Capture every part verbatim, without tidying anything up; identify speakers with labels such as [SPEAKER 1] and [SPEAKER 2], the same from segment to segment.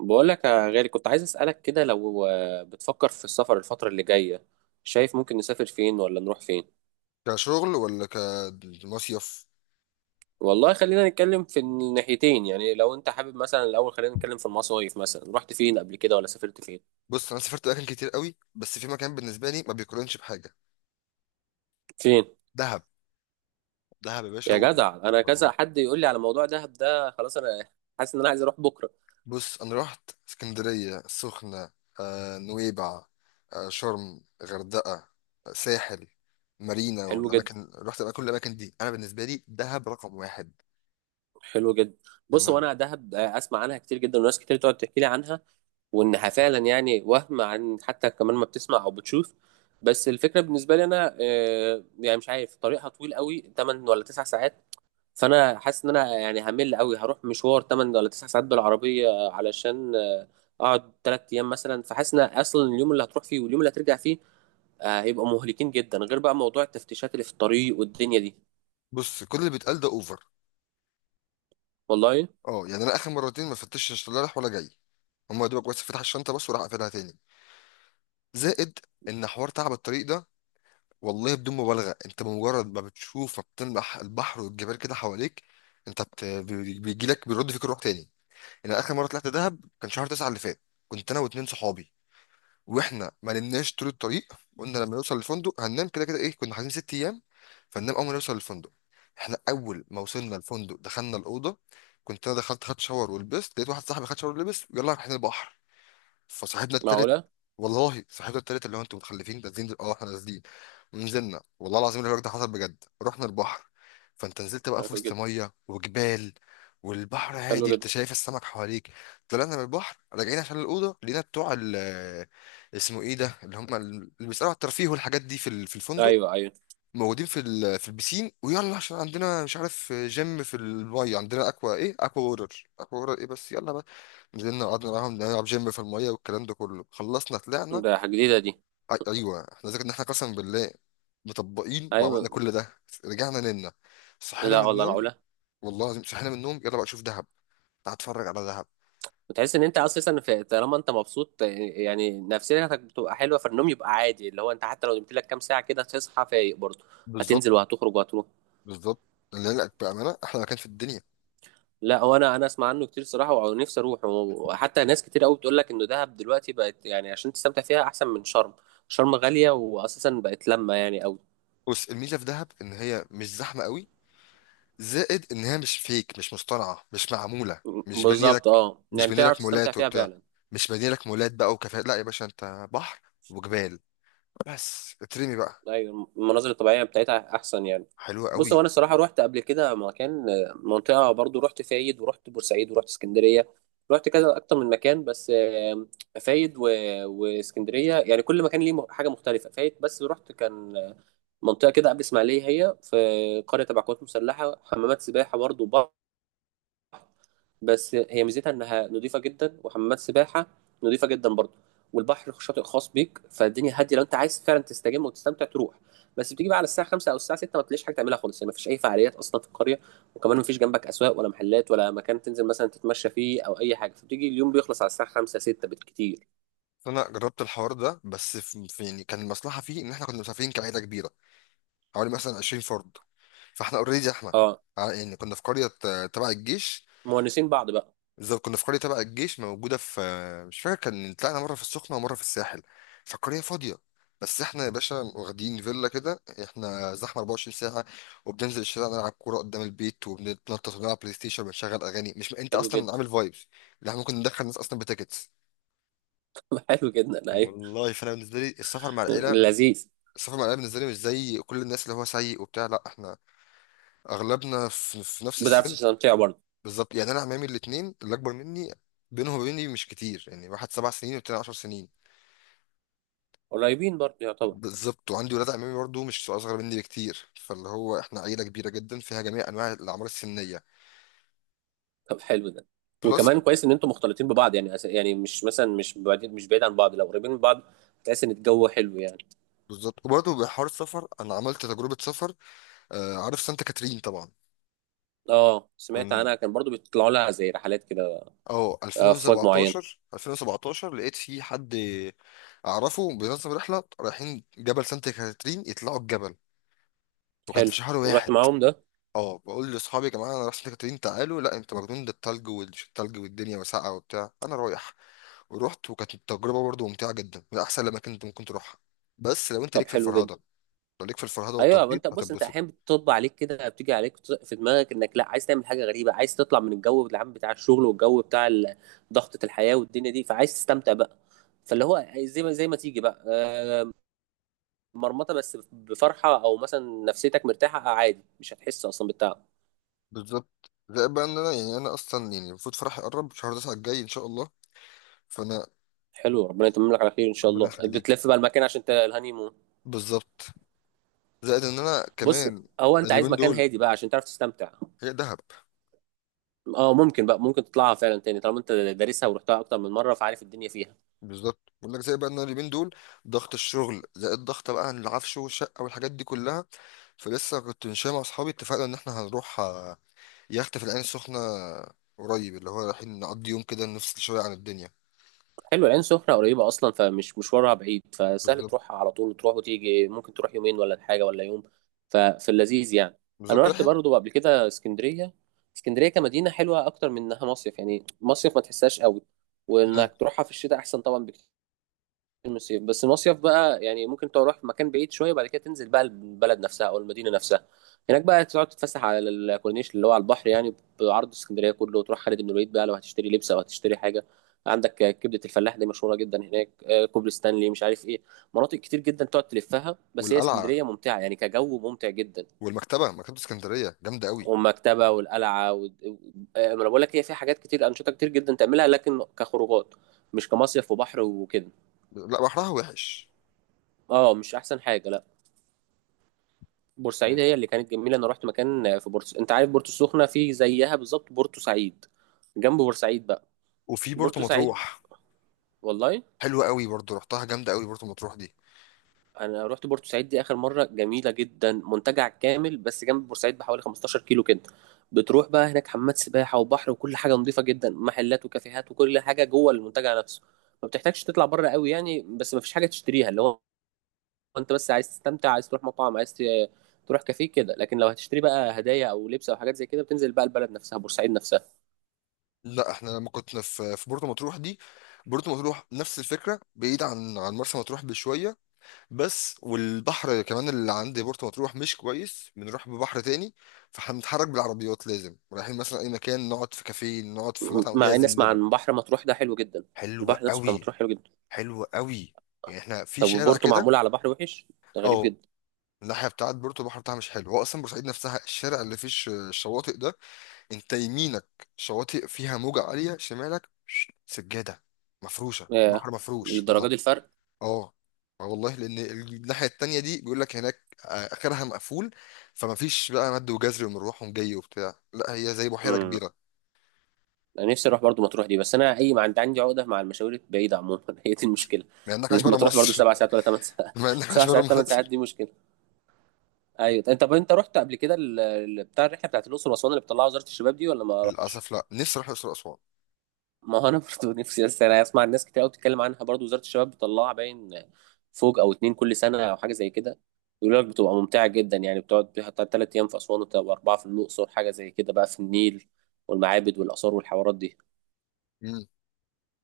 [SPEAKER 1] بقول لك يا غالي، كنت عايز أسألك كده. لو آه، بتفكر في السفر الفترة اللي جاية، شايف ممكن نسافر فين ولا نروح فين؟
[SPEAKER 2] كشغل ولا كمصيف.
[SPEAKER 1] والله خلينا نتكلم في الناحيتين، يعني لو انت حابب مثلا الأول خلينا نتكلم في المصايف. مثلا رحت فين قبل كده، ولا سافرت فين؟
[SPEAKER 2] بص انا سافرت اماكن كتير قوي، بس في مكان بالنسبه لي ما بيقارنش بحاجه.
[SPEAKER 1] فين؟
[SPEAKER 2] دهب. دهب يا باشا
[SPEAKER 1] يا
[SPEAKER 2] و...
[SPEAKER 1] جدع انا كذا حد يقول لي على موضوع دهب ده، خلاص انا حاسس ان انا عايز اروح بكرة.
[SPEAKER 2] بص انا رحت اسكندريه، السخنه، آه، نويبع، آه، شرم، غردقه، آه، ساحل، مارينا
[SPEAKER 1] حلو جدا.
[SPEAKER 2] والاماكن. رحت بقى كل الاماكن دي، انا بالنسبه لي دهب رقم واحد.
[SPEAKER 1] حلو جدا. بص،
[SPEAKER 2] انا
[SPEAKER 1] وانا دهب آه، اسمع عنها كتير جدا، وناس كتير تقعد تحكي لي عنها، وانها فعلا يعني وهم عن حتى كمان ما بتسمع او بتشوف. بس الفكره بالنسبه لي انا آه، يعني مش عارف، طريقها طويل قوي، تمن ولا تسع ساعات. فانا حاسس ان انا يعني همل قوي هروح مشوار تمن ولا تسع ساعات بالعربيه، علشان آه، اقعد تلات ايام مثلا. فحاسس ان اصلا اليوم اللي هتروح فيه واليوم اللي هترجع فيه آه، هيبقى مهلكين جدا، غير بقى موضوع التفتيشات اللي في الطريق والدنيا دي.
[SPEAKER 2] بص كل اللي بيتقال ده اوفر.
[SPEAKER 1] والله؟
[SPEAKER 2] اه يعني انا اخر مرتين ما فتشتش لا رايح ولا جاي. هما يا دوبك بس فتح الشنطه بس وراح قافلها تاني. زائد ان حوار تعب الطريق ده، والله بدون مبالغة انت بمجرد ما بتشوف بتلمح البحر والجبال كده حواليك، انت بت... بي- بيجيلك بيرد فيك الروح تاني. انا اخر مرة طلعت دهب كان شهر تسعة اللي فات. كنت انا واتنين صحابي، واحنا ما نمناش طول الطريق. قلنا لما نوصل الفندق هننام، كده كده ايه كنا حاجزين ست ايام فننام اول ما نوصل الفندق. احنا اول ما وصلنا الفندق دخلنا الاوضة، كنت انا دخلت خدت شاور ولبست، لقيت واحد صاحبي خد شاور ولبس، يلا احنا البحر. فصاحبنا التالت،
[SPEAKER 1] معقوله.
[SPEAKER 2] والله صاحبنا التالت اللي هو انتوا متخلفين نازلين دل- اه احنا نازلين. ونزلنا والله العظيم الحوار ده حصل بجد، رحنا البحر. فانت نزلت بقى في
[SPEAKER 1] حلو
[SPEAKER 2] وسط
[SPEAKER 1] جدا.
[SPEAKER 2] ميه وجبال، والبحر
[SPEAKER 1] حلو
[SPEAKER 2] هادي انت
[SPEAKER 1] جدا.
[SPEAKER 2] شايف السمك حواليك. طلعنا من البحر راجعين عشان الاوضه، لقينا بتوع ال اسمه ايه ده، اللي هم اللي بيسالوا على الترفيه والحاجات دي في ال- في الفندق،
[SPEAKER 1] ايوه، ايوه.
[SPEAKER 2] موجودين في ال- في البسين، ويلا عشان عندنا مش عارف جيم في الميه، عندنا اكوا ايه اكوا وورر اكوا وورر ايه بس يلا. نزلنا قعدنا معاهم نلعب جيم في المية والكلام ده كله، خلصنا طلعنا.
[SPEAKER 1] ده حاجه جديده دي؟
[SPEAKER 2] أي- أيوة احنا ذاكر إن احنا قسم بالله مطبقين وعملنا
[SPEAKER 1] ايوه.
[SPEAKER 2] كل ده. رجعنا نمنا، صحينا
[SPEAKER 1] لا
[SPEAKER 2] من
[SPEAKER 1] والله،
[SPEAKER 2] النوم،
[SPEAKER 1] معقوله.
[SPEAKER 2] والله العظيم صحينا من النوم يلا بقى شوف دهب، تعال اتفرج على دهب.
[SPEAKER 1] وتحس ان انت اساسا في، طالما انت مبسوط يعني نفسيتك بتبقى حلوه فالنوم يبقى عادي، اللي هو انت حتى لو نمت لك كام ساعه كده هتصحى فايق برضه.
[SPEAKER 2] بالظبط.
[SPEAKER 1] هتنزل وهتخرج وهتروح.
[SPEAKER 2] بالظبط. اللي قالك بأمانة أحلى مكان في الدنيا.
[SPEAKER 1] لا، وانا انا اسمع عنه كتير صراحه ونفسي اروح، وحتى ناس كتير قوي بتقول لك انه دهب دلوقتي بقت يعني عشان تستمتع فيها احسن من شرم. شرم غاليه واساسا بقت، لما يعني او.
[SPEAKER 2] بص الميزة في دهب إن هي مش زحمة قوي، زائد إن هي مش فيك، مش مصطنعة، مش معمولة، مش بانية
[SPEAKER 1] بالظبط.
[SPEAKER 2] لك.
[SPEAKER 1] اه
[SPEAKER 2] مش
[SPEAKER 1] يعني
[SPEAKER 2] بانية
[SPEAKER 1] تعرف
[SPEAKER 2] لك
[SPEAKER 1] تستمتع
[SPEAKER 2] مولات
[SPEAKER 1] فيها
[SPEAKER 2] وبتاع،
[SPEAKER 1] فعلا.
[SPEAKER 2] مش بانية لك مولات بقى وكافيهات. لا يا باشا، أنت بحر وجبال، بس اترمي بقى.
[SPEAKER 1] ايوه، المناظر الطبيعيه بتاعتها احسن يعني.
[SPEAKER 2] حلو
[SPEAKER 1] بص
[SPEAKER 2] قوي.
[SPEAKER 1] هو انا الصراحه رحت قبل كده مكان، منطقه. برضو رحت فايد، ورحت بورسعيد، ورحت اسكندريه. رحت كذا اكتر من مكان، بس آم، فايد و... واسكندريه، يعني كل مكان ليه م- حاجه مختلفه. فايد بس رحت، كان منطقه كده قبل اسماعيليه، هي في قريه تبع قوات مسلحه، حمامات سباحه برضو. بس هي ميزتها انها نظيفه جدا، وحمامات سباحه نظيفه جدا برضه، والبحر شاطئ خاص بيك. فالدنيا هاديه، لو انت عايز فعلا تستجم وتستمتع تروح. بس بتيجي بقى على الساعه خمسة او الساعه ستة ما تلاقيش حاجه تعملها خالص، يعني ما فيش اي فعاليات اصلا في القريه. وكمان ما فيش جنبك اسواق ولا محلات ولا مكان تنزل مثلا تتمشى فيه او اي حاجه، فبتيجي اليوم بيخلص على الساعه خمسة، ستة بالكتير.
[SPEAKER 2] فانا جربت الحوار ده بس في في- يعني كان المصلحه فيه ان احنا كنا مسافرين كعيله كبيره، حوالي مثلا عشرين فرد. فاحنا اوريدي احنا
[SPEAKER 1] اه
[SPEAKER 2] ع- يعني كنا في قريه آه، تبع الجيش.
[SPEAKER 1] مونسين بعض بقى.
[SPEAKER 2] بالظبط كنا في قريه تبع الجيش موجوده في، آه، مش فاكر، كان طلعنا مره في السخنه ومره في الساحل. فالقريه فاضيه، بس احنا يا باشا واخدين فيلا كده، احنا زحمه أربعة وعشرين ساعه. وبننزل الشارع نلعب كوره قدام البيت وبنتنطط ونلعب بلاي ستيشن وبنشغل اغاني، مش انت
[SPEAKER 1] حلو
[SPEAKER 2] اصلا
[SPEAKER 1] جدا.
[SPEAKER 2] عامل فايبس اللي احنا ممكن ندخل الناس اصلا بتيكتس.
[SPEAKER 1] حلو جدا. ايوه.
[SPEAKER 2] والله فانا بالنسبه لي السفر مع العيله،
[SPEAKER 1] لذيذ.
[SPEAKER 2] صف المعلمين بالنسبه لي مش زي كل الناس اللي هو سيء وبتاع. لا احنا اغلبنا في, في نفس
[SPEAKER 1] بتعرف
[SPEAKER 2] السن.
[SPEAKER 1] تستمتع برضه.
[SPEAKER 2] بالظبط، يعني انا عمامي الاثنين اللي اكبر مني بينهم وبيني مش كتير، يعني واحد سبع سنين والتاني عشر سنين.
[SPEAKER 1] قريبين برضه يعتبر.
[SPEAKER 2] بالظبط وعندي ولاد عمامي برضه مش اصغر مني بكتير، فاللي هو احنا عيله كبيره جدا فيها جميع انواع الاعمار السنيه.
[SPEAKER 1] طب حلو ده.
[SPEAKER 2] بلس.
[SPEAKER 1] وكمان كويس ان انتوا مختلطين ببعض، يعني أس- يعني مش مثلا، مش بعيد مش بعيد عن بعض، لو قريبين من بعض هتحس ان الجو حلو يعني.
[SPEAKER 2] بالظبط وبرضه بحوار السفر انا عملت تجربه سفر. آه، عارف سانتا كاترين طبعا.
[SPEAKER 1] اه سمعت
[SPEAKER 2] كن
[SPEAKER 1] عنها، كان برضو بيطلعوا لها زي رحلات كده،
[SPEAKER 2] اه
[SPEAKER 1] افواج معينه.
[SPEAKER 2] ألفين وسبعتاشر. ألفين وسبعة عشر لقيت في حد اعرفه بينظم رحله، رايحين جبل سانت كاترين يطلعوا الجبل، وكان
[SPEAKER 1] حلو.
[SPEAKER 2] في شهر
[SPEAKER 1] ورحت
[SPEAKER 2] واحد.
[SPEAKER 1] معاهم ده؟
[SPEAKER 2] اه، بقول لاصحابي يا جماعه انا رايح سانت كاترين، تعالوا. لا انت مجنون، ده التلج والتلج والدنيا وسقعه وبتاع. انا رايح. ورحت وكانت التجربه برضه ممتعه جدا، من احسن الاماكن اللي ممكن تروحها. بس لو انت
[SPEAKER 1] طب
[SPEAKER 2] ليك في
[SPEAKER 1] حلو جدا.
[SPEAKER 2] الفرهده، لو ليك في الفرهده
[SPEAKER 1] ايوه ما
[SPEAKER 2] والتطبيط
[SPEAKER 1] انت، بص انت
[SPEAKER 2] هتتبسط.
[SPEAKER 1] احيانا بتطب عليك كده، بتيجي عليك بت- في دماغك انك لا عايز تعمل حاجه غريبه، عايز تطلع من الجو العام بتاع الشغل والجو بتاع ال- ضغطه الحياه والدنيا دي، فعايز تستمتع بقى. فاللي هو زي ما زي ما تيجي بقى آه، مرمطه بس بفرحه، او مثلا نفسيتك مرتاحه عادي مش هتحس اصلا بالتعب.
[SPEAKER 2] بالظبط، زي بقى ان انا يعني انا اصلا يعني المفروض فرحي يقرب شهر تسعة الجاي ان شاء الله فانا.
[SPEAKER 1] حلو، ربنا يتمم لك على خير ان شاء
[SPEAKER 2] ربنا
[SPEAKER 1] الله.
[SPEAKER 2] يخليك.
[SPEAKER 1] بتلف بقى المكان عشان ت- الهانيمون؟
[SPEAKER 2] بالظبط. زائد ان انا
[SPEAKER 1] بص،
[SPEAKER 2] كمان
[SPEAKER 1] هو انت عايز
[SPEAKER 2] اليومين
[SPEAKER 1] مكان
[SPEAKER 2] دول،
[SPEAKER 1] هادي بقى عشان تعرف تستمتع.
[SPEAKER 2] هي دهب.
[SPEAKER 1] اه ممكن بقى، ممكن تطلعها فعلا تاني طالما انت دارسها ورحتها اكتر من مره، فعارف الدنيا فيها.
[SPEAKER 2] بالظبط بقول لك زي بقى ان أنا اليومين دول ضغط الشغل زائد ضغط بقى العفش والشقه والحاجات دي كلها. فلسه كنت ماشي مع اصحابي، اتفقنا ان احنا هنروح آه، يخت في العين السخنه قريب، اللي هو رايحين نقضي يوم كده نفصل شويه عن الدنيا.
[SPEAKER 1] حلو، العين سخنة قريبة أصلا، فمش مشوارها بعيد، فسهل
[SPEAKER 2] بالظبط.
[SPEAKER 1] تروحها على طول، تروح وتيجي، ممكن تروح يومين ولا حاجة ولا يوم. ففي اللذيذ يعني. أنا
[SPEAKER 2] بالظبط
[SPEAKER 1] رحت
[SPEAKER 2] رايحين.
[SPEAKER 1] برضه قبل كده اسكندرية. اسكندرية كمدينة حلوة أكتر من إنها مصيف، يعني مصيف ما تحسهاش قوي،
[SPEAKER 2] مم.
[SPEAKER 1] وإنك تروحها في الشتاء أحسن طبعا بكتير. المصيف، بس المصيف بقى يعني ممكن تروح مكان بعيد شويه، بعد كده تنزل بقى البلد نفسها او المدينه نفسها. هناك بقى تقعد تتفسح على الكورنيش اللي هو على البحر يعني، بعرض اسكندريه كله. وتروح خالد بن الوليد بقى، لو هتشتري لبس او هتشتري حاجه. عندك كبده الفلاح دي مشهوره جدا هناك، آه، كوبري ستانلي، مش عارف ايه. مناطق كتير جدا تقعد تلفها. بس هي
[SPEAKER 2] والقلعه
[SPEAKER 1] اسكندريه ممتعه يعني، كجو ممتع جدا.
[SPEAKER 2] والمكتبه، مكتبه اسكندريه جامده قوي.
[SPEAKER 1] والمكتبه والقلعه و... آه، ما انا بقول لك هي فيها حاجات كتير، انشطه كتير جدا تعملها، لكن كخروجات، مش كمصيف وبحر وكده.
[SPEAKER 2] لا بحرها وحش.
[SPEAKER 1] اه مش احسن حاجه، لا. بورسعيد
[SPEAKER 2] مم.
[SPEAKER 1] هي اللي كانت جميله. انا رحت مكان في بورس انت عارف بورتو السخنه؟ في زيها بالظبط، بورتو سعيد، جنب بورسعيد بقى.
[SPEAKER 2] وفي بورتو
[SPEAKER 1] بورتو سعيد،
[SPEAKER 2] مطروح.
[SPEAKER 1] والله.
[SPEAKER 2] حلوه قوي برضو، رحتها جامده قوي بورتو مطروح دي.
[SPEAKER 1] انا رحت بورتو سعيد دي اخر مره، جميله جدا، منتجع كامل بس جنب بورسعيد بحوالي خمستاشر كيلو كده. بتروح بقى هناك حمامات سباحه وبحر وكل حاجه نظيفه جدا، محلات وكافيهات وكل حاجه جوه المنتجع نفسه. ما بتحتاجش تطلع بره قوي يعني، بس ما فيش حاجه تشتريها، اللي هو انت بس عايز تستمتع، عايز تروح مطعم، عايز ت- تروح كافيه كده. لكن لو هتشتري بقى هدايا او لبس او حاجات زي كده، بتنزل بقى البلد نفسها، بورسعيد نفسها.
[SPEAKER 2] لا احنا لما كنا في في بورتو مطروح دي، بورتو مطروح نفس الفكره، بعيد عن عن مرسى مطروح بشويه بس، والبحر كمان اللي عند بورتو مطروح مش كويس، بنروح ببحر تاني فهنتحرك بالعربيات. لازم رايحين مثلا اي مكان نقعد في كافيه نقعد في مطعم
[SPEAKER 1] مع اني
[SPEAKER 2] لازم
[SPEAKER 1] اسمع
[SPEAKER 2] نبقى.
[SPEAKER 1] عن بحر مطروح ده حلو جدا.
[SPEAKER 2] حلوه
[SPEAKER 1] البحر نفسه بتاع
[SPEAKER 2] قوي.
[SPEAKER 1] مطروح حلو جدا.
[SPEAKER 2] حلوه قوي. يعني احنا في
[SPEAKER 1] طب
[SPEAKER 2] شارع
[SPEAKER 1] وبورتو
[SPEAKER 2] كده.
[SPEAKER 1] معمولة على بحر وحش؟ ده غريب
[SPEAKER 2] اه،
[SPEAKER 1] جدا.
[SPEAKER 2] الناحيه بتاعت بورتو البحر بتاعها مش حلو، هو اصلا بورسعيد نفسها الشارع اللي فيه الش- الشواطئ ده، انت يمينك شواطئ فيها موجة عالية، شمالك سجادة مفروشة، البحر
[SPEAKER 1] ياه،
[SPEAKER 2] مفروش
[SPEAKER 1] للدرجة
[SPEAKER 2] والله.
[SPEAKER 1] دي الفرق؟
[SPEAKER 2] اه. اه والله، لان الناحية التانية دي بيقول لك هناك، آه، اخرها مقفول، فما فيش بقى مد وجزر ومروح ومجي وبتاع، لا هي زي بحيرة
[SPEAKER 1] امم.
[SPEAKER 2] كبيرة.
[SPEAKER 1] انا نفسي اروح برضو مطروح دي، بس انا اي ما عندي عندي عقدة مع المشاوير البعيدة عموما. هي دي المشكلة.
[SPEAKER 2] مع انك عايش بره
[SPEAKER 1] لما تروح برضو
[SPEAKER 2] مصر
[SPEAKER 1] سبع ساعات ولا ثمان ساعات
[SPEAKER 2] مع انك عايش
[SPEAKER 1] سبع
[SPEAKER 2] بره
[SPEAKER 1] ساعات ثمان ساعات،
[SPEAKER 2] مصر.
[SPEAKER 1] دي مشكلة. ايوه انت، طب انت رحت قبل كده ال- ال- بتاع الرحلة بتاعت الأقصر وأسوان اللي بتطلعها وزارة الشباب دي، ولا ما رحتش؟
[SPEAKER 2] للاسف لا، نفسي اروح الاقصر واسوان.
[SPEAKER 1] ما هو انا برضو نفسي، بس انا اسمع الناس كتير قوي بتتكلم عنها برضو، وزارة الشباب بتطلعها باين فوق او اتنين كل سنه او حاجه زي كده. يقول لك بتبقى ممتعه جدا، يعني بتقعد فيها ثلاث ايام في اسوان، وتبقى اربعه في الاقصر، حاجه زي كده بقى، في النيل والمعابد والاثار والحوارات دي.
[SPEAKER 2] امم.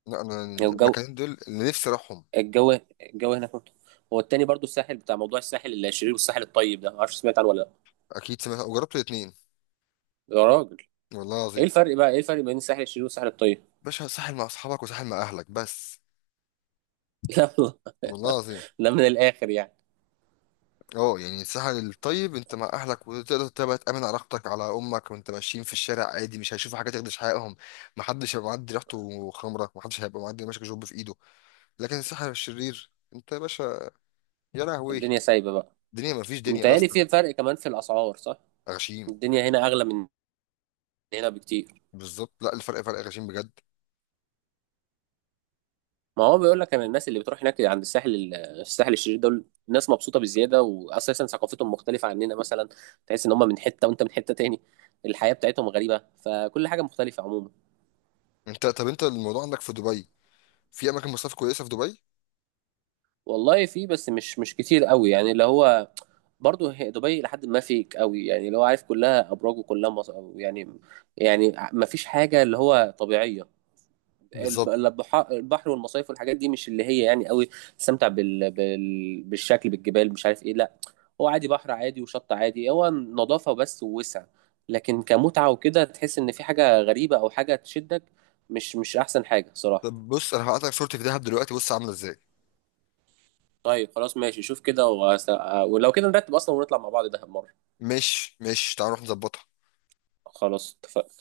[SPEAKER 2] لا انا
[SPEAKER 1] يعني الجو
[SPEAKER 2] المكانين دول اللي نفسي اروحهم.
[SPEAKER 1] الجو الجو هناك ممتع. هو التاني برضو الساحل، بتاع موضوع الساحل الشرير والساحل الطيب ده، ما اعرفش سمعت عنه ولا لا.
[SPEAKER 2] اكيد سمعت وجربت الاثنين.
[SPEAKER 1] يا راجل،
[SPEAKER 2] والله
[SPEAKER 1] ايه
[SPEAKER 2] العظيم.
[SPEAKER 1] الفرق بقى ايه الفرق بين الساحل الشرير والساحل الطيب؟
[SPEAKER 2] باشا ساحل مع اصحابك وساحل مع اهلك بس.
[SPEAKER 1] لا والله.
[SPEAKER 2] والله العظيم.
[SPEAKER 1] ده من الاخر يعني.
[SPEAKER 2] اه يعني الساحل الطيب انت مع اهلك وتقدر تبقى تامن علاقتك على امك، وانت ماشيين في الشارع عادي، مش هيشوفوا حاجه تخدش حقهم، محدش هيبقى معدي ريحته خمره، محدش هيبقى معدي ماسك جوب في ايده. لكن الساحل الشرير انت يا باشا، يا لهوي.
[SPEAKER 1] الدنيا سايبه بقى؟
[SPEAKER 2] الدنيا مفيش دنيا
[SPEAKER 1] متهيألي
[SPEAKER 2] اصلا.
[SPEAKER 1] في فرق كمان في الاسعار، صح؟
[SPEAKER 2] غشيم.
[SPEAKER 1] الدنيا هنا اغلى من هنا بكتير.
[SPEAKER 2] بالظبط، لا الفرق فرق غشيم بجد.
[SPEAKER 1] ما هو بيقول لك، انا الناس اللي بتروح هناك عند الساحل ال- الساحل الشرير دول ناس مبسوطه بزياده، واساسا ثقافتهم مختلفه عننا مثلا. تحس ان هم من حته وانت من حته تاني، الحياه بتاعتهم غريبه، فكل حاجه مختلفه عموما.
[SPEAKER 2] انت طب انت الموضوع عندك في دبي، في اماكن مصيف كويسه في دبي.
[SPEAKER 1] والله في، بس مش مش كتير قوي يعني، اللي هو برضه هي دبي لحد ما فيك قوي يعني، اللي هو عارف كلها ابراج وكلها مص... يعني، يعني ما فيش حاجه اللي هو طبيعيه. الب-
[SPEAKER 2] بالظبط.
[SPEAKER 1] البحا- البحر والمصايف والحاجات دي مش اللي هي يعني قوي تستمتع بال... بال... بالشكل بالجبال، مش عارف ايه، لا. هو عادي، بحر عادي وشط عادي، هو نظافة بس ووسع. لكن كمتعة وكده تحس ان في حاجة غريبة او حاجة تشدك، مش مش احسن حاجة صراحة.
[SPEAKER 2] طب بص انا هبعت لك صورتي في دهب دلوقتي، بص عامله ازاي.
[SPEAKER 1] طيب خلاص ماشي، شوف كده وأس... ولو كده نرتب اصلا ونطلع مع بعض دهب مرة.
[SPEAKER 2] مش مش تعال نروح نظبطها.
[SPEAKER 1] خلاص اتفقنا.